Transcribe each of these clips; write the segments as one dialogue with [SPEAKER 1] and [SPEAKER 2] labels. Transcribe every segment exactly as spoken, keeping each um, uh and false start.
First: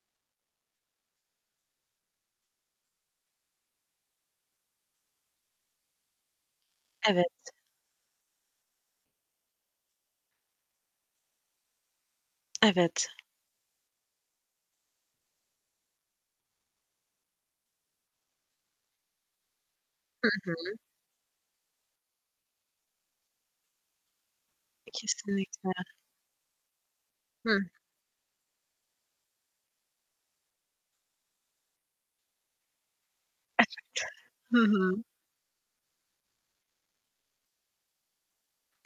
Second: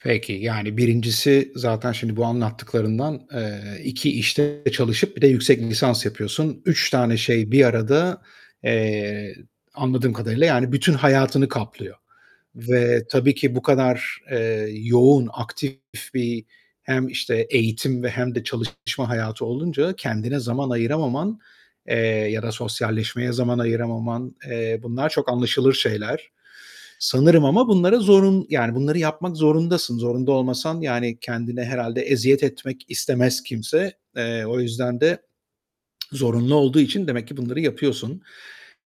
[SPEAKER 1] Peki, yani birincisi, zaten şimdi bu anlattıklarından, eee, iki işte çalışıp bir de yüksek lisans yapıyorsun. üç tane
[SPEAKER 2] Evet.
[SPEAKER 1] şey bir arada, eee, anladığım kadarıyla yani bütün hayatını kaplıyor ve
[SPEAKER 2] Evet.
[SPEAKER 1] tabii ki bu kadar, eee, yoğun, aktif bir hem işte eğitim ve hem de çalışma hayatı olunca
[SPEAKER 2] Hı
[SPEAKER 1] kendine
[SPEAKER 2] hı.
[SPEAKER 1] zaman ayıramaman, eee, ya da sosyalleşmeye zaman ayıramaman, eee, bunlar çok
[SPEAKER 2] Kesinlikle.
[SPEAKER 1] anlaşılır şeyler. Sanırım
[SPEAKER 2] Hıh.
[SPEAKER 1] ama bunlara zorun yani bunları yapmak zorundasın. Zorunda olmasan yani kendine herhâlde eziyet etmek istemez
[SPEAKER 2] Evet.
[SPEAKER 1] kimse. Eee,
[SPEAKER 2] [unintelligible] Hı
[SPEAKER 1] o yüzden
[SPEAKER 2] hı.
[SPEAKER 1] de zorunlu olduğu için demek ki bunları yapıyorsun.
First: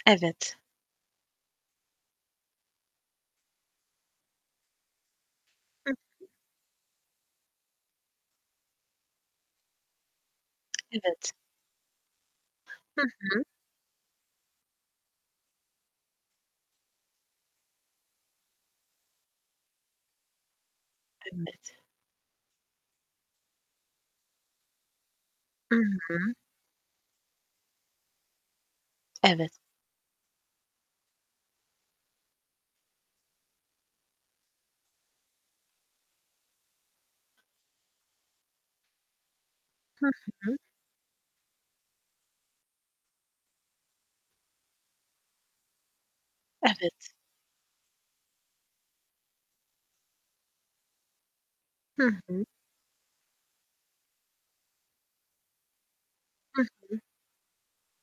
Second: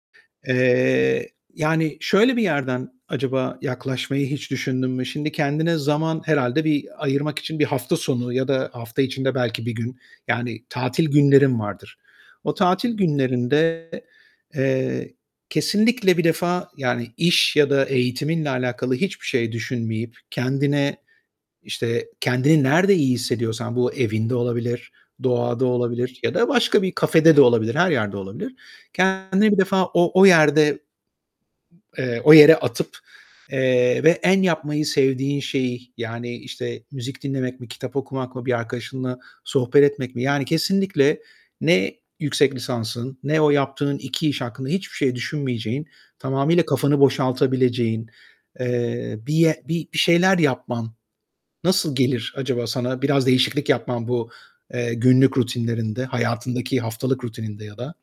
[SPEAKER 2] Evet.
[SPEAKER 1] Eee, yani şöyle bir yerden acaba yaklaşmayı hiç düşündün mü? Şimdi kendine
[SPEAKER 2] Hı.
[SPEAKER 1] zaman herhâlde bir ayırmak için bir hafta sonu ya da hafta içinde belki bir gün yani tatil
[SPEAKER 2] Evet.
[SPEAKER 1] günlerin vardır. O tatil
[SPEAKER 2] Hı hı
[SPEAKER 1] günlerinde, eee, kesinlikle bir defa yani iş ya da eğitiminle alakalı hiçbir şey düşünmeyip kendine,
[SPEAKER 2] Evet.
[SPEAKER 1] işte kendini nerde iyi hissediyorsan, bu evinde olabilir, doğada
[SPEAKER 2] I
[SPEAKER 1] olabilir ya
[SPEAKER 2] hı.
[SPEAKER 1] da başka bir kafede de olabilir, her yerde olabilir,
[SPEAKER 2] Evet.
[SPEAKER 1] kendini bir defa o, o yerde ...eee, o yere atıp, eee, ve en yapmayı sevdiğin şeyi yani işte müzik dinlemek mi, kitap okumak mı, bir arkadaşınla sohbet
[SPEAKER 2] Hı
[SPEAKER 1] etmek mi yani
[SPEAKER 2] hı.
[SPEAKER 1] kesinlikle ne yüksek lisansın ne o yaptığın iki iş hakkında hiçbir şey düşünmeyeceğin, tamamıyla kafanı
[SPEAKER 2] Evet.
[SPEAKER 1] boşaltabileceğin, eee, bir, bir şeyler yapman nasıl
[SPEAKER 2] Hı
[SPEAKER 1] gelir
[SPEAKER 2] hı.
[SPEAKER 1] acaba sana? Biraz değişiklik yapman bu, eee, günlük rutinlerinde,
[SPEAKER 2] Hı
[SPEAKER 1] hayatındaki
[SPEAKER 2] hı.
[SPEAKER 1] haftalık rutininde ya da?